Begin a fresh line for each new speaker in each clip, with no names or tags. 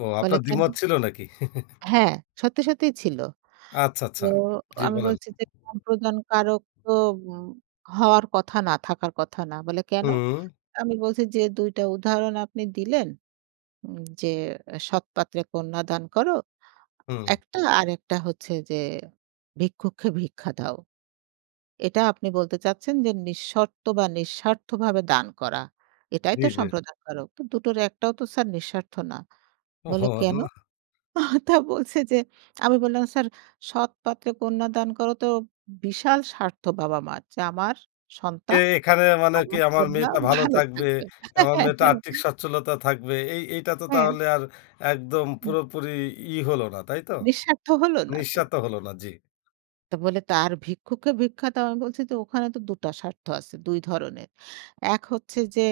ও,
বলে,
আপনার
কেন?
দ্বিমত ছিল নাকি?
হ্যাঁ। সত্যি, সত্যিই ছিল।
আচ্ছা,
তো
আচ্ছা। জি,
আমি
বলেন।
বলছি যে, "সম্প্রদান কারক তো উম হওয়ার কথা না, থাকার কথা না।" বলে, "কেন?"
হুম।
আমি বলছি, "যে ২ টা উদাহরণ আপনি দিলেন? উম যে এ 'সৎপাত্রে কন্যা দান করো'
হুম।
একটা। আরেকটা হচ্ছে যে 'ভিক্ষুককে ভিক্ষা দাও' এটা আপনি বলতে চাচ্ছেন যে নিঃশর্ত বা নিঃস্বার্থভাবে দান করা। এটাই
জি,
তো,
জি।
সম্প্রদান কারক। তো দুটোর একটাও তো স্যার, নিঃস্বার্থ না।" বললো,
ওহহো! আ
"কেন?"
না।
তা বলছে যে আমি বললাম, "স্যার, সৎপাত্রে কন্যা দান করো তো, বিশাল স্বার্থ বাবা মা'র যে, আমার
কে
সন্তান,
এখানে মানে কি,
আমার
আমার
কন্যা
মেয়েটা ভালো
ভালো
থাকবে,
থাকবে।"
আমার মেয়েটার আর্থিক সচ্ছলতা থাকবে। এই, এইটা তো
হ্যাঁ।
তাহলে আর একদম
হুম।
পুরোপুরি ই হলো না, তাইতো?
নিঃস্বার্থ হল না তো।
নিঃস্বার্থ হলো না। জি।
তো বলে, "তো আর ভিক্ষুককে ভিক্ষা দেওয়া?" আমি বলছি যে, "ওখানে তো দুটা স্বার্থ আছে, ২ ধরনের। এক হচ্ছে যে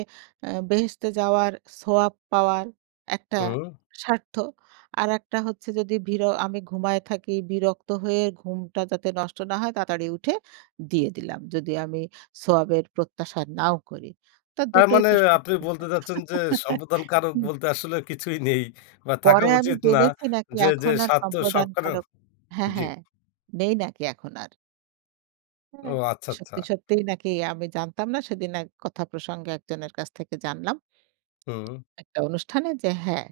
এ্যা বেহেশতে যাওয়ার, সোয়াব পাওয়ার, একটা
উম
স্বার্থ। আরেকটা হচ্ছে যদি ভিরো আমি যদি ঘুমায়ে থাকি, বিরক্ত হয়ে ঘুমটা যাতে নষ্ট না হয়, তাড়াতাড়ি উঠে, দিয়ে দিলাম। যদি আমি, সোয়াবের প্রত্যাশা নাও করি। তো
তার
দুটোই
মানে,
তো
আপনি
স্বার্থ।"
বলতে চাচ্ছেন যে, সম্প্রদান কারক
হুম।
বলতে আসলে কিছুই নেই বা থাকা
পরে আমি
উচিত না।
জেনেছি নাকি
যে, যে
এখন আর
স্বার্থ
সম্প্রদান
সবখানেও
কারক হ্যাঁ,
জি।
হ্যাঁ। নেই নাকি এখন আর।
ও,
হ্যাঁ,
আচ্ছা, আচ্ছা।
সত্যি, সত্যিই নাকি, আমি জানতাম না, সেদিন এক কথা প্রসঙ্গে একজনের কাছ থেকে জানলাম।
হুম।
একটা অনুষ্ঠানে যে হ্যাঁ,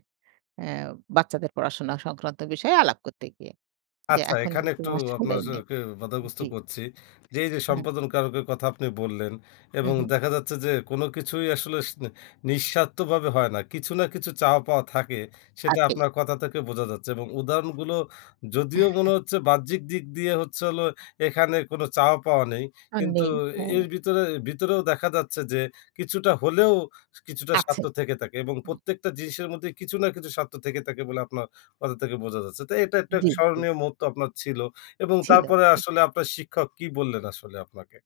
এ্যা বাচ্চাদের পড়াশোনা সংক্রান্ত বিষয়ে আলাপ করতে গিয়ে। যে,
আচ্ছা,
এখন
এখানে
কিন্তু
একটু
আসলে
আপনার যে
নেই।
কেউ বাধাগ্রস্থ
জি।
করছি। যে এই যে,
হুম।
সম্প্রদান কারকের কথা আপনি বললেন
হু,
এবং
হু।
দেখা যাচ্ছে যে, কোন কিছুই আসলে সি নিঃস্বার্থভাবে হয় না। কিছু না কিছু চাওয়া পাওয়া থাকে, সেটা
থাকেই।
আপনার কথা থেকে বোঝা যাচ্ছে। এবং উদাহরণগুলো যদিও মনে হচ্ছে, বাহ্যিক দিক দিয়ে হচ্ছে হলো, এখানে কোন চাওয়া পাওয়া নেই।
আর
কিন্তু
নেই। হ্যাঁ।
এর ভিতরে ভিতরেও দেখা যাচ্ছে যে, কিছুটা হলেও কিছুটা
আছে।
স্বার্থ থেকে থাকে এবং
হুম।
প্রত্যেকটা জিনিসের মধ্যে কিছু না কিছু স্বার্থ থেকে থাকে বলে আপনার কথা থেকে বোঝা যাচ্ছে। তো, এটা একটা
জি, জি।
স্মরণীয় মুহূর্ত আপনার ছিল। এবং
ছিল।
তারপরে
এ
আসলে আপনার শিক্ষক কি বললেন আসলে আপনাকে?